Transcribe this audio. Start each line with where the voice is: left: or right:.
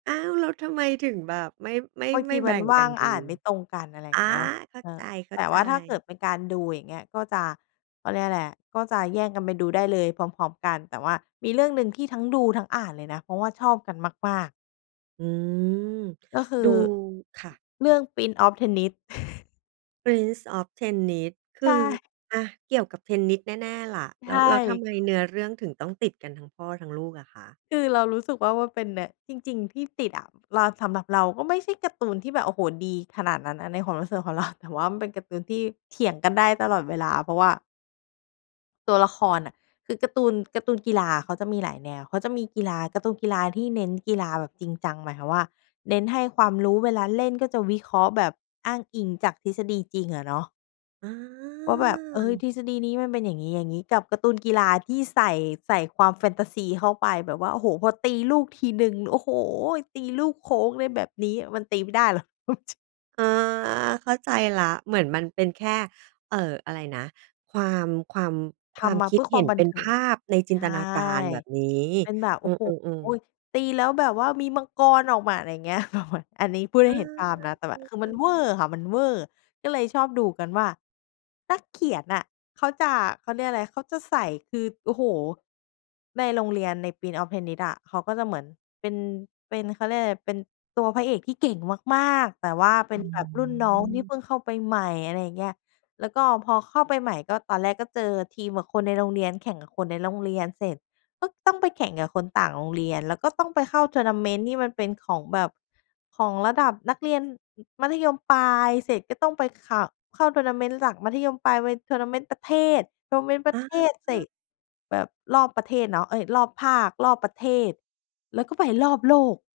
right: อ้าว แล้วทำไมถึงแบบไม่ ไม่
left: บาง
right: ไม
left: ท
right: ่
left: ี
right: แ
left: ม
right: บ
left: ั
right: ่
left: น
right: ง
left: ว
right: ก
left: ่
right: ั
left: า
right: น
left: ง
right: ดู
left: อ่านไม่ตรงกัน อะไรอย
right: อ
left: ่
right: า
left: างเงี้ย
right: เข้า
left: เอ
right: ใ
left: อ แต่ว
right: จ
left: ่าถ้าเกิด
right: ๆ
left: เป็นการดูอย่างเงี้ยก็จะ เขาเรียกอะไรอะ ก็จะแย่งกันไปดูได้เลยพร้อม ๆ กัน แต่ว่ามีเรื่องหนึ่งที่ทั้งดูทั้งอ่านเลยนะ เพราะว่าชอบกันมาก ๆ
right: อืม
left: ก็คื
right: ดู
left: อ
right: ค่ะ
left: เรื่องพรินซ์ออฟเทนนิส
right: พรินซ์ออฟเทนนิส ค
left: ใช
right: ือ
left: ่
right: อะ เกี่ยวกับเทนนิสแน่ ๆ ล่ะ
left: ใ
right: แ
left: ช
right: ล้ว แล้วทำ
left: ่
right: ไมเนื้อเรื่องถึงต้องติดกันทั้งพ่อทั้งลูกอะคะ?
left: คือเรารู้สึกว่ามันเป็นแนว จริง ๆ ที่ติดอะ รา สำหรับเราก็ไม่ใช่การ์ตูนที่แบบ โอ้โฮ ดีขนาดนั้นนะในความรู้สึกของ เรา แต่ว่ามันเป็นการ์ตูนที่เถียงกันได้ตลอดเวลา เพราะว่า ตัวละครน่ะ คือการ์ตูน การ์ตูนกีฬาเขาจะมีหลายแนว เขาจะมีกีฬา การ์ตูนกีฬาที่เน้นกีฬาแบบจริงจัง หมายความว่าเน้นให้ความรู้ เวลาเล่นก็จะวิเคราะห์แบบอ้างอิงจากทฤษฎีจริงอะเนาะ
right: อา
left: ว่าแบบ เอ๊ย ทฤษฎีนี้มันเป็นอย่างงี้ ๆ กับการ์ตูนกีฬาที่ใส่ ใส่ความแฟนตาซีเข้าไปแบบว่า โอ้โฮ พอตีลูกทีหนึ่ง โอ้โฮ ตีลูกโค้ง อะไรแบบนี้ มันตีไม่ได้ หรอก เอาจริง
right: อา เข้าใจแล้ว เหมือนมันเป็นแค่ เอ่อ อะไรนะ ความ ความ ค
left: ท
right: วาม
left: ำมา
right: ค
left: เ
right: ิ
left: พ
right: ด
left: ื่อค
right: เห
left: ว
right: ็
left: า
right: น
left: มบั
right: เป
left: น
right: ็น
left: เท
right: ภ
left: ิง
right: าพในจิ
left: ใช
right: นต
left: ่
right: นาการแบบนี้
left: เป็นแบบ โ
right: อ
left: อ
right: ื
left: ้โฮ
right: ม ๆ ๆ
left: ตีแล้วแบบว่ามีมังกรออกมา อะไรเงี้ย แบบมัน อันนี้พูดได
right: อ
left: ้เห็นภาพน
right: า
left: ะ แต่หมาย คือมันเวอร์ค่ะ มันเวอร์ก็เลยชอบดูกันว่า นักเขียนน่ะ เขาจะ เขาเรียกอะไร เขาจะใส่ คือ โอ้โฮ ในโรงเรียนในพรินซ์ออฟเทนนิสอะ เขาก็จะเหมือนเป็น เป็น เขาเรียกอะไร เป็นตัวพระเอกที่เก่งมาก ๆ แต่ว่าเป็
right: อ
left: น
right: ื
left: แบบรุ่นน้องที่เ
right: ม
left: พิ่งเข้าไปใหม่ อะไรอย่างเงี้ย แล้วก็พอเข้าไปใหม่ก็ ตอนแรกก็เจอทีมกับคนในโรงเรียน แข่งกับคนในโรงเรียนเสร็จก็ต้องไปแข่งกับคนต่างโรงเรียน แล้วก็ต้องไปเข้า Tournament ที่มันเป็นของแบบ ของระดับนักเรียนมัธยมปลาย เสร็จก็ต้องไป ข เข้า Tournament หลังมัธยมปลาย ไป Tournament ประเทศ Tournament ประ
right: อ
left: เท
right: า
left: ศเสร็จแบบรอบประเทศเนาะ เอ๊ย รอบภาค รอบประเทศ แล้วก็ไปรอบโลก